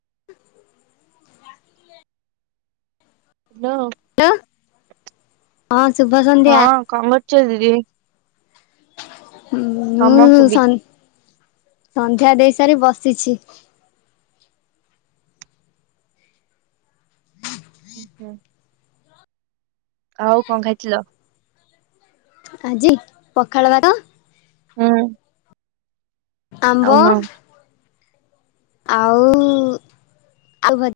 [unintelligible] Hello. ଲୋ ହଁ ସୁୁଭ ସନ୍ଧ୍ୟା । ହଁ [unintelligible] ମୁଁ ତମକୁ ବି । ସନ୍ଧ୍ୟା ଦେଇ ସାରି ବସିଛି । ହୁଁ ହୁଁ। ଆଉ କଣ ଖାଇଥିଲ ଆଜି ପଖାଳ ବାାଗ ହୁଁ ଆଉ ଆମ୍ବ କଣ ଆଉ ଆଉ ଭଜା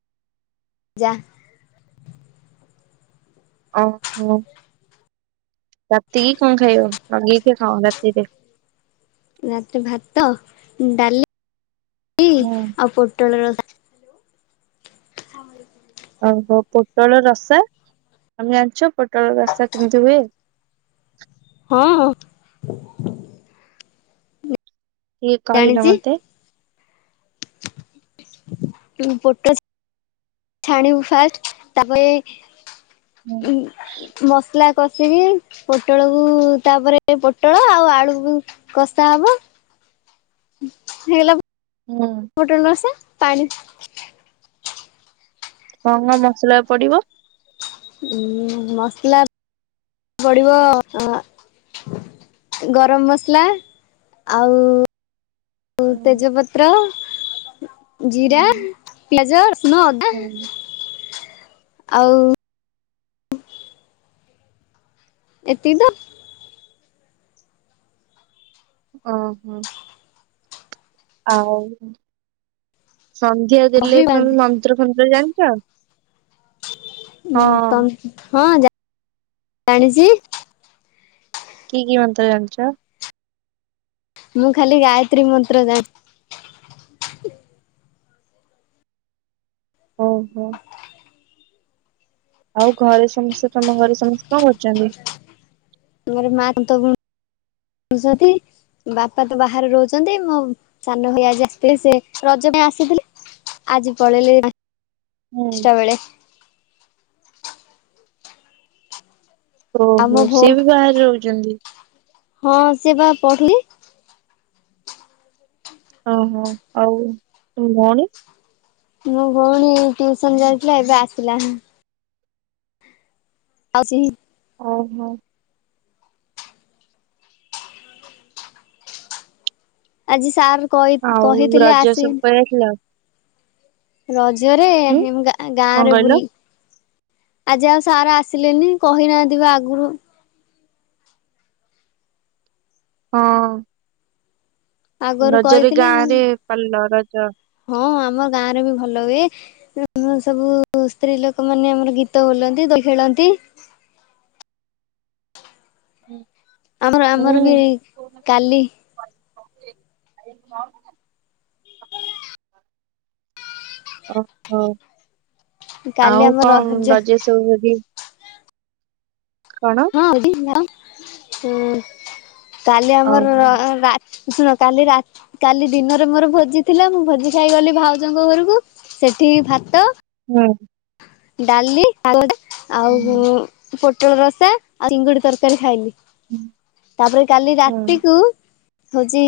ଭଜା ଆଚ୍ଛା ରାତି କି କଣ ଖାଇବ ଆଗି କେ ଖାଅ ରାତିରେ ରାତିରେ ଭାତ ଡାଲି ହୁଁ। ଆଉପ [unintelligible] ଓହୋ ପୋଟଳ ରସା ଆମେ ଜଣିଛ ପୋଟଳ ରସା କେମିତି ହୁଏ ହଁ କି କିଲ ଜାଣିଛି ମତେ ହଁ ପଟ ଛାଣିବ ଫାଷ୍ଟ ତାପରେ ହୁଁ ଉ ମସଲା କଷିକି ପୋଟଳକୁ ତାପରେ ପୋଟଳ ଆଉ ଆଳୁକୁ କଷା ହବ ହେଇଗଲା ହୋଟେଲରୁସ ପାଣି କଣ କଣ ମସଲା ପଡିବ ଉ ମସଲା ପଡିବ ଗରମ ମସଲା ଆଉ ହୁଁ ତେଜପତ୍ର ଜିରା ପିଆଜ ଶ ହୁଁ ଆଉ ଏତିଦ ଓ ହୋ ଆଉ ସନ୍ଧ୍ୟା ଦେଲେ ବହି ତମେ ମନ୍ତ୍ର ଫନ୍ତ୍ର ଯା ଚ ଉଁ ତମ ହଁ ଜା ଜାଣିଚି କି କି ମନ୍ତ୍ର ଜାଣିଚ? ମୁଁ ଖାଲି ଗାୟତ୍ରୀ ମନ୍ତ୍ର ଜାଣ ଓ ହୋ ଆଉ ଘରେ ସମସ୍ତେ ତମ ଘରେ ସମସ୍ତେ କଣ କରୁଚନ୍ତି? ମୋର ମାଆ ତନ୍ତ ବୁଣୁଚନ୍ତି ବାପା ତ ବାହାରେ ରହୁଚନ୍ତି ମୋ ସାନ ଭାଇ ଆଜି ଆସିଥିଲି ସେ ରଜ ପାଇଁ ଆସିଥିଲେ ଆଜି ପଳେଇଲେ ହୁଁ ଦଶଟା ବେଳେ ଓ ଆଉ ମୋ ହୋ ସିଏ ଭଉଣୀ ବି ବାହାରେ ରହୁଛନ୍ତି? ହଁ ସେ ବା କହିଲି। ଓ ହୋ ଆଉ ତମ ଭଉଣୀ? ମୋ ଭଉଣୀ ଟିଉସନ ଯାଇଥିଲା ଏବେ ଆସିଲା। ଆଉ ସି ଓ ହୋ ଆଜି ସାର ଆଉ ରଜ ସବୁ ପାଳି ଥିଲ? ରଜ ଜରେ ହୁଁ ହେ ମୁଁ ଗାଁ ଗାଁ କଣ ରେ କହିଲ ବୁଲି ଆଜି ଆଉ ସାର ଆସିଲେନି କହି ନାହାନ୍ତିି ବି ଆଗୁରୁ ହଁ ଆଗରୁ ରଜରେ କହିଥିଲେ ଗାଁରେ ପାଲିଲ ର ଜ ହଁ ଆମ ଗାଁରେ ବି ଭଲ ହୁଏ ଏଁ ସବୁ ସ୍ତ୍ରୀ ଲୋକ ମାନେ ଆମର ଗୀତ ବୋଲନ୍ତି ଦୋଳି ଖେଳନ୍ତି। ହୁଁ ଆଉ ଆମର ବି କାଲି [inaudible] ଓ ହୋ କାଲି ଆଉ ଆମ କଣ ରଜ ରେ ସବୁ ବୁ ହଁ [inaudible] ହୁଁ, କାଲି ଆମର ଓହୋ ର ରା ଶୁଣ କାଲି ରା କାଲି ଦିନରେ ମୋର ଭୋଜି ଥିଲା ମୁଁ ଭୋଜି ଖାଇଗଲି ଭାଉଜଙ୍କ ଘରକୁ ସେଠି ଭାତ ହୁଁ ଡାଲି [inaudible] ଆଉ ହୁଁ ଉଁ ପୋ ଦୋରସ ଆଉ ଚିଙ୍ଗୁଡି ତରକାରୀ ଖାଇଲି। ତାପରେ କାଲି ହୁଁ ରାତିକୁ ହଉଚି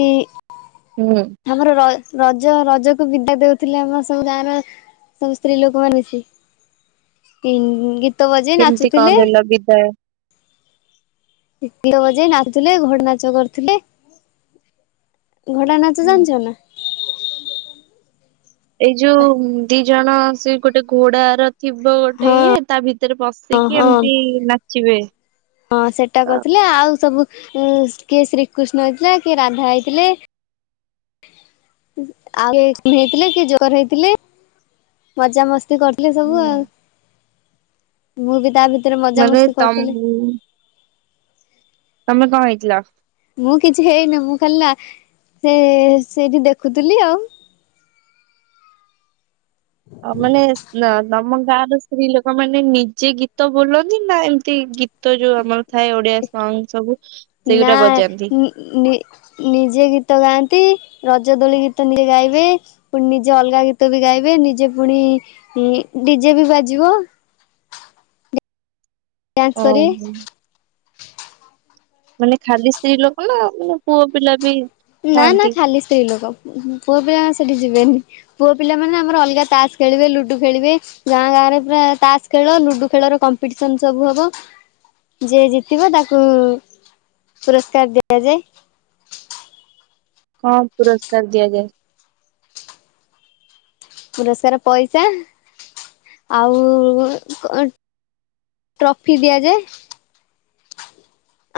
ହୁଁ ଆମର ର ରଜ ରଜକୁ ବିଦା ଦଉଥିଲେ ଆମ ସବୁ ଗାଁ ର ସବୁ ସ୍ତ୍ରୀ ଲୋକ ମାନେ ଯେତିକି କେମିତି କଣ ଦେଲ ବିଦାୟ। ଗୀତ ବଜେଇ ନାଚୁଥିଲେ ଘୋଡା‌ ନାଚ କରିଥିଲେ। ଘୋଡା ନାଚ ହୁଁ। ଜାଣିଛ ନା। ଏଇ ଯୋଉ ଦି ଜଣ ସେ ଗୋଟେ ଘୋଡାର ଥିବ ଗୋଟେ ହଁ ଇଏ ତା ଭିତ ଭିତରେ ହଁ ବସିକି ହଁ ଏମିତି ନାଚିବେ। ହଁ ସେଇଟା ତ କରିଥିଲେ ଆଉ ସବୁ ଉ କିଏ ଶ୍ରୀକୃଷ୍ଣ ହେଇଥିଲା କିଏ ରାଧା ହେଇଥିଲେ। [unintelligible] ହେଇଥିଲେ କିଏ ଜୋକର ହେଇଥିଲେ। ମଜା ମସ୍ ସ୍ତି କରିଥିଲେ ସବୁ ହୁଁ। ଆଉ। ମୁଁ ବି ତା ଭିତ ମାନେ ତମ ତମେ କଣ ହେଇଥିଲ? ମୁଁ କିଛି ହେଇନି ମୁଁ ଖା ନା ସେ ସେଇଠି ଦେଖୁଥିଲି ଆଉ। ଆଉ ମାନେ ସ ନା ନାମ ଗାଁ ର ସ୍ତ୍ରୀ ଲୋକ ମାନେ ନିଜେ ଗୀତ ବୋଲନ୍ତି ନା ଏମତି ଗୀତ ଯୋଉ ଆମର ଥାଏ ଓଡିଆ ସଙ୍ଗ ସବୁ ନା ସେଇଗୁଟା ବଜାନ୍ତି। ନି ନି ନିଜେ ଗୀତ ଗାଆନ୍ତି। ରଜ ଦୋଳି ଗୀତ ନିଜେ ଗାଇବେ ପୁଣି ନିଜେ ଅଲଗା ଗୀତ ବି ଗାଇବେ ନିଜେ ପୁଣି ଇ ଡିଜେ ବି ବାଜିବ। ଡାନ୍ସ କରିବେ। ଓହୋ। ମାନେ ଖାଲି ସ୍ତ୍ରୀ ଲୋକ ନା ମାନେ ପୁଅ ପିଲା ବି? ନା ନା ଥାଆନ୍ତି ଖାଲି ସ୍ତ୍ରୀ ଲୋକ ପୁଅ ପିଲା ସେଠି ଯିବେନି ପୁଅ ପିଲା ମାନେ ଆମର ଅଲଗା ତାସ ଖେଳିବେ ଲୁଡୁ ଖେଳିବେ ଗାଁ ଗାଁରେ ପୁରା ତାସ ଖେଳ ଲୁଡୁ ଖେଳର କମ୍ପିଟିସନ ସବୁ ହବ ଯିଏ ଜିତିବ ତାକୁ ପୁରସ୍କାର ଦିଆଯାଏ। କଣ ପୁରସ୍କାର ଦିଆଯାଏ? ପୁରସ୍କାର ପଇସା ଆଉ କ ଟ୍ରଫି ଦିଆଯାଏ।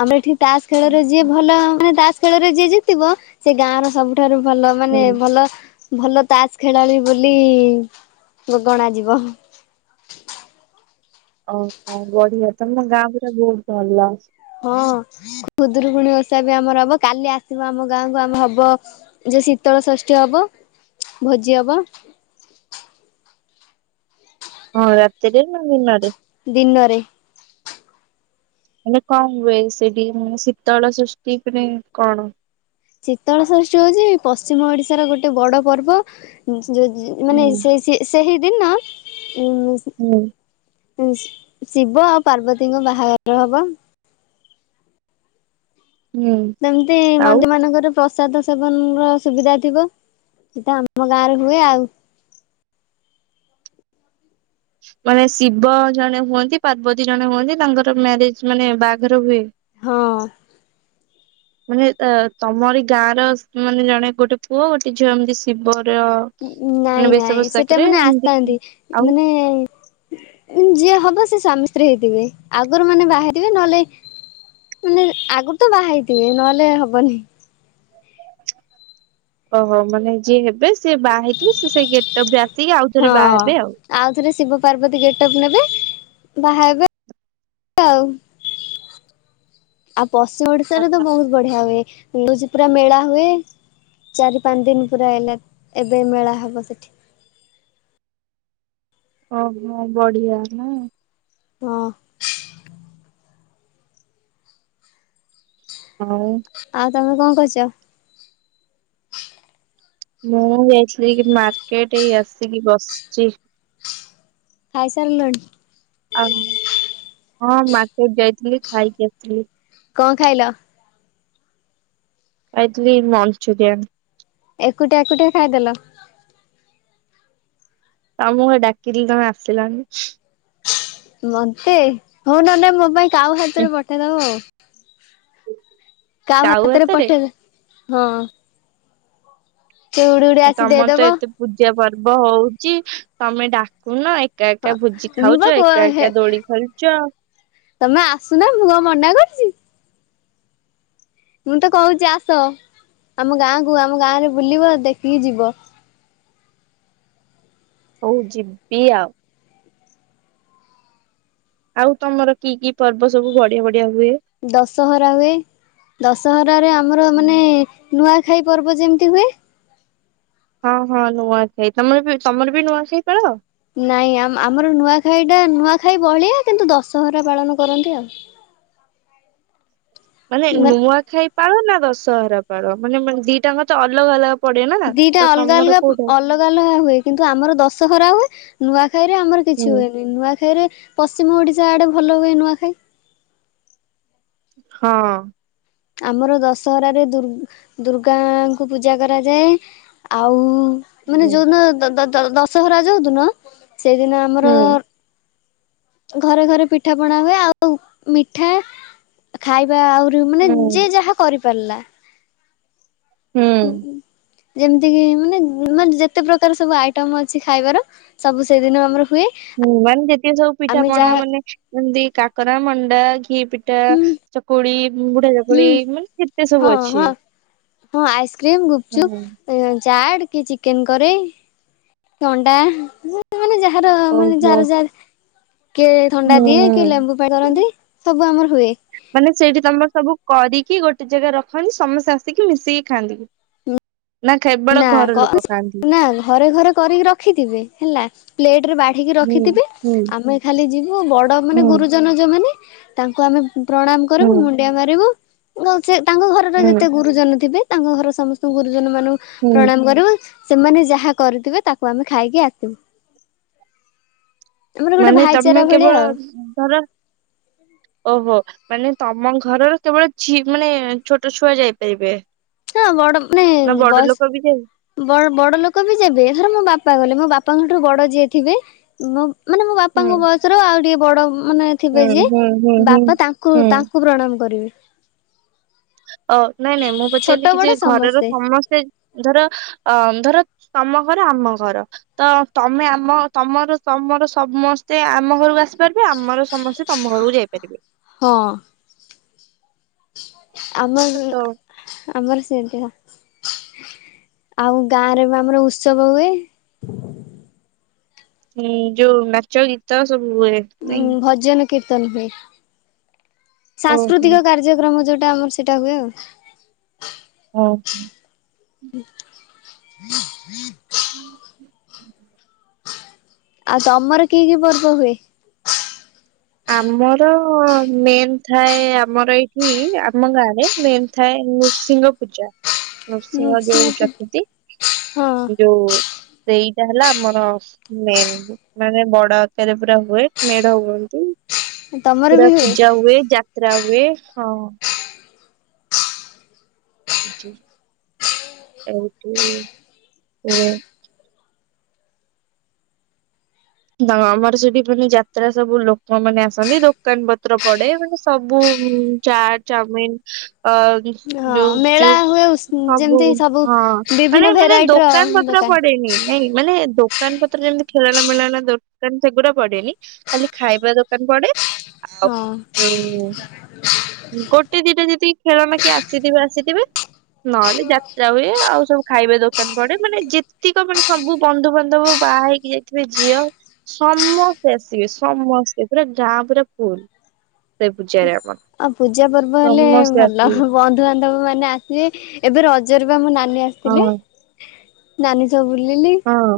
ଆମେ ଏଠି ତାସ୍ ଖେଳରେ ଯିଏ ଓହୋ। ଭଲ ମାନେ ତାସ୍ ଖେଳରେ ଯିଏ ଜିତିବ ସେ ଗାଁ ର ସବୁଠାରୁ ଭଲ ମାନେ ହୁଁ ଭଲ ଭଲ ତାସ ଖେଳାଳି ବୋଲି ଗ ଗଣା ଯିବ। ଓ ହୋ ବଢିଆ ତ ତମ ଗାଁ ପୁରା ବହୁତ ଭଲ। ହଁ ଖୁଦରୁକୁୁଣୀ ଓଷା ବି ଆମର ହବ କାଲି ଆସିବ ଆମ ଗାଁକୁ ଆମ ହବ ଯୋଉ ଶୀତଳ ଷଷ୍ଠୀ ହବ ଭୋଜି ହବ। ହଁ ରାତତିିରେ ନା ଦିନରେ। ଦିନରେ। ମେ କଣ ହୁଏ ସେଠି ମାନେ ଶୀତଳ ଷଷ୍ଠୀ ମାନେ କଣ? ଶୀତଳଷଷ୍ଠୀ ହଉଛି ପଶ୍ଚିମ ଓଡିଶାର ଗୋଟେ ବଡ ପର୍ବ। ଯିଏ ଯିଏ ମାନେ ହୁଁ। ସେ ସେହି ସେ ଦିନ ଉଁ। ହୁଁ ଉ ଶିବ ଆଉ ପାର୍ବତୀଙ୍କ ବାହାଘର ହବ। ହୁଁ ସେମିତି ଆଉ ମନ୍ଦି ମାନଙ୍କରେ ପ୍ରସ୍ ସାଦ ସେବନ ର ସୁବିଧା ଥିବ ସେଇଟା ଆମ ଗାଁ ରେ ହୁଏ ଆଉ। ମାନେ ଶିବ ଜଣେ ହୁଅନ୍ତି ପାର୍ବତୀ ଜଣେ ହୁଅନ୍ତି ତାଙ୍କର ମ୍ୟାରେଜ ମାନେ ବାହାଘର ହୁଏ। ହଁ। ମାନେ ଅ ତମରି ଗାଁ ର ମାନେ ଜଣେ ଗୋଟେ ପୁଅ ଗୋଟେ ଝିଅ ଏମିତି ଶିବ ନାଇଁ ନାଇଁ ସେଟା ମାନେ ଏମିତି ଆସିଥାନ୍ତି ଆଉ ମାନେ ଯିଏ ହବ ସୋମ ସ୍ତ୍ରି ହେଇଥିବେ ଆଗରୁ ମାନେ ବାହଥିବେ ନହେଲେ ମାନେ ଆଗରୁ ତ ବାହା ହେଇଥିବେ ନହେଲେ ହବନି। ଓହୋ ମାନେ ଯିଏ ହେବେ ସିଏ ବାହା ହେଇଥିବେ ସେ ସେ ଗେଟପ ଟା ଆ ହଁ ଆଉଥରେ ଶିବ ପାର୍ବତୀ ଗେଟପ ନେବେ ବାହା ହେବେ ଆଉ ପଶ୍ଚିମ ଓଡିଶାରେ ତ ବହୁତ ବଢିଆ ହୁଏ। ମିଳୁଚି ପୁରା ମେଳା ହୁଏ ଚାରି ପାଞ୍ଚ ଦିନ ପୁରା ହେଲା ଏବେ ମେଳା ହବ ସେଠି ଓହୋ ବଢିଆ ନା। ହଁ। ହଁ। ଆଉ ତମେ କଣ କରୁଛ। ମୁଁ ଯାଇଥିଲି କି ମାର୍କେଟ ଏଇ ଆସିକି ବସିଛି। ଖାଇସାରିଲଣି? ଆଉ ହଁ ମାର୍କେଟ ଯାଇଥିଲି ଖାଇକି ଆସିଥିଲି କଣ ଖାଇଲ? ଖାଇଥିଲି ମଞ୍ଚୁରିଆଁନ ଏକୁଟିଆ ଏକୁଟିଆ ଖାଇଦେଲ ତମକୁ ପା ଡାକିଲି ତମେ ଆସିଲନି। ମତେ ହଉ ନଲେ ମୋ ପାଇଁ କାଉ ହାତରେ ପଠେଇଦବ ଆଉ ହ। କାଉ ହାତରେ ପଠେଇଦେ ହଁ। ତ ଉଡି ଉଡି ଆସି ଦେଇଦବ ର୍ବ ହଉଛି ତମେ ଡାକୁନ ଏକ ଏକା ହଁ ଏକା ଭୋଜି ମୁଁ ବା ଖାଉଛ। କ ଏକା ହେ ଏକା ଦୋଳି ଖେଳୁଛ। ତମେ ଆସୁନା ମୁଁ କଣ ମନା କରିଛି। ମୁଁ ତ କହୁଛି ଆସ ଆମ ଗାଁକୁ ଆମ ଗାଁ ରେ ବୁଲିବ ଦେଖିକି ଯିବ। ହଉ ଯିବି ଆଉ। ଆଉ ତମର କି କି ପର୍ବ ସବୁ ବଢିଆ ବଢି ଦଶହରା ହୁଏ ଦଶହରାରେ ଆମର ମାନେ ନୂଆ ଖାଇ ପର୍ବ ଯେମିତି ହୁଏ। ହଁ ହଁ ନୂଆଖାଇ ତମର ବି ତମର ବି ନୂଆଖାଇ ପାଳ। ନାଇଁ ଆମର ନୂଆଖାଇ ଟା ନୂଆଖାଇ ବହଳିଆ କିନ୍ତୁ ଦଶହରା ପାଳନ କରନ୍ତି ଆଉ। ମାନେ ନୂଆଖାଇ ପାଳ ନା ଦଶହରା ପାଳ ମାନେ ଦିଟାଙ୍କ ତ ଅଲଗା ଅଲଗା ପଡେ ନା। ଦିଟା ତ ଅଲଗା ତମର ଅଲଗା କୋଉଟା ଅଲଗା ଅଲଗା ହୁଏ। କିନ୍ତୁ ଆମର ଦଶହରା ହୁଏ ନୂଆ ଖାଇରେ ଆମର କିଛି ହୁଁ ହୁଏନି। ନୂଆଖାଇରେ ପ ପଶ୍ଚିମ ଓଡିଶା ଆଡେ ଭଲ ହୁଏ ନୂଆଖାଇ। ହଁ। ଆମର ଦଶହରାରେ ଦୁର୍ ଦୁର୍ଗାଙ୍କୁ ପୂଜା କରାଯାଏ। ଆଉ ମାନେ ହୁଁ। ଯୋଉଦିନ ଦଦ୍ ଦଦ୍ ଦଶହରା ଯୋଉ ଦିନ। ସେଇଦିନ ଆମର। ହୁଁ ଘରେ ଘରେ ପିଠା ପଣା ହୁଏ। ଆଉ ମିଠା ଖାଇ ଆହୁରି ମାନେ ଯିଏ ଯାହା କରି ପାଲା। ହୁଁ। ଯେମିତି କି ମାନେ ମାନେ ଯେତେ ପ୍ରକାର ସବୁ ଆଇଟମ୍ ଅଛି ଖାଇବାର ସବୁ ସେଦିନ ଆମର ହୁଏ। ହୁଁ ମାନେ ଯେତିି ସବୁ ପିଠା ଆମେ ପଣା ଯାହା ମାନେ ଏମିତି କାକରା ମ ଘିଅ କିଏ ପିଠା ହୁଁ ଚକୁଳି ବୁଢା ହୁଁ ଜାକୁଳି ମାନେ କେତେ ହଁ ସବୁ ହଁ ଅଛି। ହଁ ଆଇ କ୍ରିମ୍ ହୁଁ ଗୁପଚୁପ୍। ଚାଟ କି ଚିକେନ୍ କରେ କି ଅଣ୍ଡା। ମାନେ ଯାହାର ମାନେ ଓହୋ ଯାହାର ଯାହା କିଏ ଥଣ୍ଡା ଦିଏ କିଏ ହୁଁ। ଲେମ୍ବୁ ପାଣି କରନ୍ତି। ସବୁ ଆମର ହୁଏ। ମାନେ ସେଇଠି ତମର ସବୁ କରିକି ଗୋଟେ ଜାଗା ରଖନ୍ତି ସମସ୍ତେ ଆସିକି ମିଶିକି ଖାଆନ୍ତି ନା କେବଳ ନା ଘର ଲୋକ ଖାଆନ୍ତି ନା ଘରେ ଘରେ କରିକି ରଖିଥିବେ ହେଲା ପ୍ଲେଟ ରେ ବାଢିକି ହୁଁ ରଖିଥିବେ ହୁଁ ଆମେ ଖାଲି ଯିବୁ ବଡ ମାନେ ହୁଁ ଗୁରୁଜନ ଯୋଉମାନେ ତାଙ୍କୁ ଆମେ ପ୍ରଣାମ ହୁଁ କରିବୁ ମୁଣ୍ଡିଆ ମାରିବୁ ହଉ ସେ ତାଙ୍କ ଘରର ହୁଁ। ଯେତେ ଗୁରୁଜନ ଥିବେ ତାଙ୍କ ଘର ସମସ୍ତ ଗୁରୁଜନ ମାନଙ୍କୁ ହୁଁ ପ୍ରଣାମ କରିବୁ ସେମାନେ ଯାହା କରୁଥିବେ ତାକୁ ଆମେ ଖାଇକି ଆସିବୁ ଆମର ଗୋଟେ ମାନେ ତମେ ଭାଇଚାରା ଭଳିଆ କେବଳ ଆଉ ଧର ଓହୋ ମାନେ ତମ ଘରର କେବଳ ଝି ମାନେ ଛୋଟ ଛୁଆ ଯାଇପାରିବେ ହଁ ବଡ ନା ବଡ ଲୋକ ବି ଯାଇ ବୟସ୍କ ବଡ ଲୋକ ବି ଯବେ ଧର ମୋ ବାପା ଗଲେ ମୋ ବାପା ବାପାଙ୍କଠୁ ବଡ଼ ଯିଏ ଥିବେ ମୋ ମାନେ ମୋ ହୁଁ ବାପାଙ୍କ ବୟସର ଆଉ ଟିକେ ବଡ଼ ଉମ୍ ମାନେ ହୁଁ ଥିବେ ଯିଏ ହୁଁ ହୁଁ ହୁଁ। ବାପା ତାଙ୍କୁ ହୁଁ ତାଙ୍କୁ ପ୍ରଣାମ କରିବେ। ଅ ନାଇଁ ନାଇଁ ମୁଁ ଛୋଟ ପଚାରିଲି କି ବଡ ଯେ ଘରର ସମସ୍ତେ। ସମସ୍ତେ ଧର ଅ ଧର ତମ ଘର ଆମ ଘର ତ ତମେ ଆମ ତମର ତମର ସମସ୍ତେ ଆମ ଘରକୁ ଆସି ଆସି ପାରିବେ ଆମର ସମସ୍ତେ ତମ ଘରକୁ ଯାଇପାରିବେ। ହଁ ଆମର ତ ଆମର ସେ [unintelligible] ଆଉ ଗାଁରେ ବି ଆମର ଉତ୍ସବ ହୁଏ। ହୁଁ ଯୋଉ ନାଚ ଗୀତ ସବୁ ହୁଏ ନାଇଁ। ଉଁ ଭଜନ କୀର୍ତ୍ତନ ହୁଏ। ସାଂସ୍କୃତିକ କାର୍ଯ୍ୟକ୍ରମ ଯୋଉ ସେଟା ଆମର ସେଇଟା ହୁଏ ଆଉ। ହଉ ହୁଁ। [unintelligible] ଆଉ ତମର କି କି ପର୍ବ ହୁଏ? ଆମର ମେନ ଥାଏ ଆମର ଏଇଠି ଆମ ଗାଁ ରେ ମେନ୍ ଥାଏ ନୃସିଂହ ପୂଜା ନୃ ସିଂହ ଯୋଉ ହଁ ଚର୍ତୁଥି ଯୋଉ ସେଇଟା ହେଲା ଆମର ମେନ ମାନେ ବଡ ଆକାରରେ ପୁରା ହୁଏ ମେଢ ହୁଅନ୍ତି। ତମର ପୁରା ବି ପୂଜା ହୁଏ ଯାତ୍ରା ହୁଏ। ହଁ। ଏଇଠି ଏଇଠି ହୁଏ। ହଁ ଆମର ସେଠି ପୁଣି ଯାତ୍ରା ସବୁ ଲୋକମାନେ ଆସନ୍ତି ଦୋକାନ ପତ୍ର ପଡେ ସବୁ ଚା ଚାଉମିନ ଅ ହଁ ଯୋଉ ମେଳା ଗୁପଚୁପ ହୁଏ ସବୁ ହଁ ମାନେ ବିଭିନ୍ନ ମାନେ ଭେରାଇଟିର ଦୋକାନ ପତ୍ର ପଡେନି ନାଇଁ ମାନେ ଦୋକ ଦୋକାନ ପତ୍ର ଯେମିତି ଖେଳଣା ମେଳଣା ଦୋକାନ ସେଗୁଡା ପଡେନି ଖାଲି ଖାଇବା ଦୋକାନ ପଡେ। ଆଉ ହଁ ଯୋଉ ଗୋଟେ ଦିଟା ଯଦି ଖେଳଣା କିଏ ଆସିଥିବେ ଆସିଥିବେ। ନହେଲେ ଯାତ୍ରା ହୁଏ ଆଉ ସବୁ ଖାଇବା ଦୋକାନ ପଡେ ମାନେ ଯେତିକ ମାନେ ସବୁ ବନ୍ଧୁବାନ୍ଧବ ବାହା ହେଇକି ଯାଇ ଭି ଝିଅ ସମସ୍ତେ ଆସିବେ ସମସ୍ତେ ପୁରା ଗାଁ ପୁରା ଫୁଲ ସେ ପୂଜାରେ ଆମର ଆଉ ପୂଜା ପର୍ବ ହେଲେ ସମସ୍ତେ ଭଲ ଆସିବେ ବନ୍ଧୁ ବାନ୍ଧ ନ୍ଧବ ମାନେ ଆସିବେ ଏବେ ରଜର ବା ମୋ ନାଚ ରେ ଆସିଥିଲେ। ହଁ ନାନୀ ସବୁ ବୁଲିଲି। ହଁ।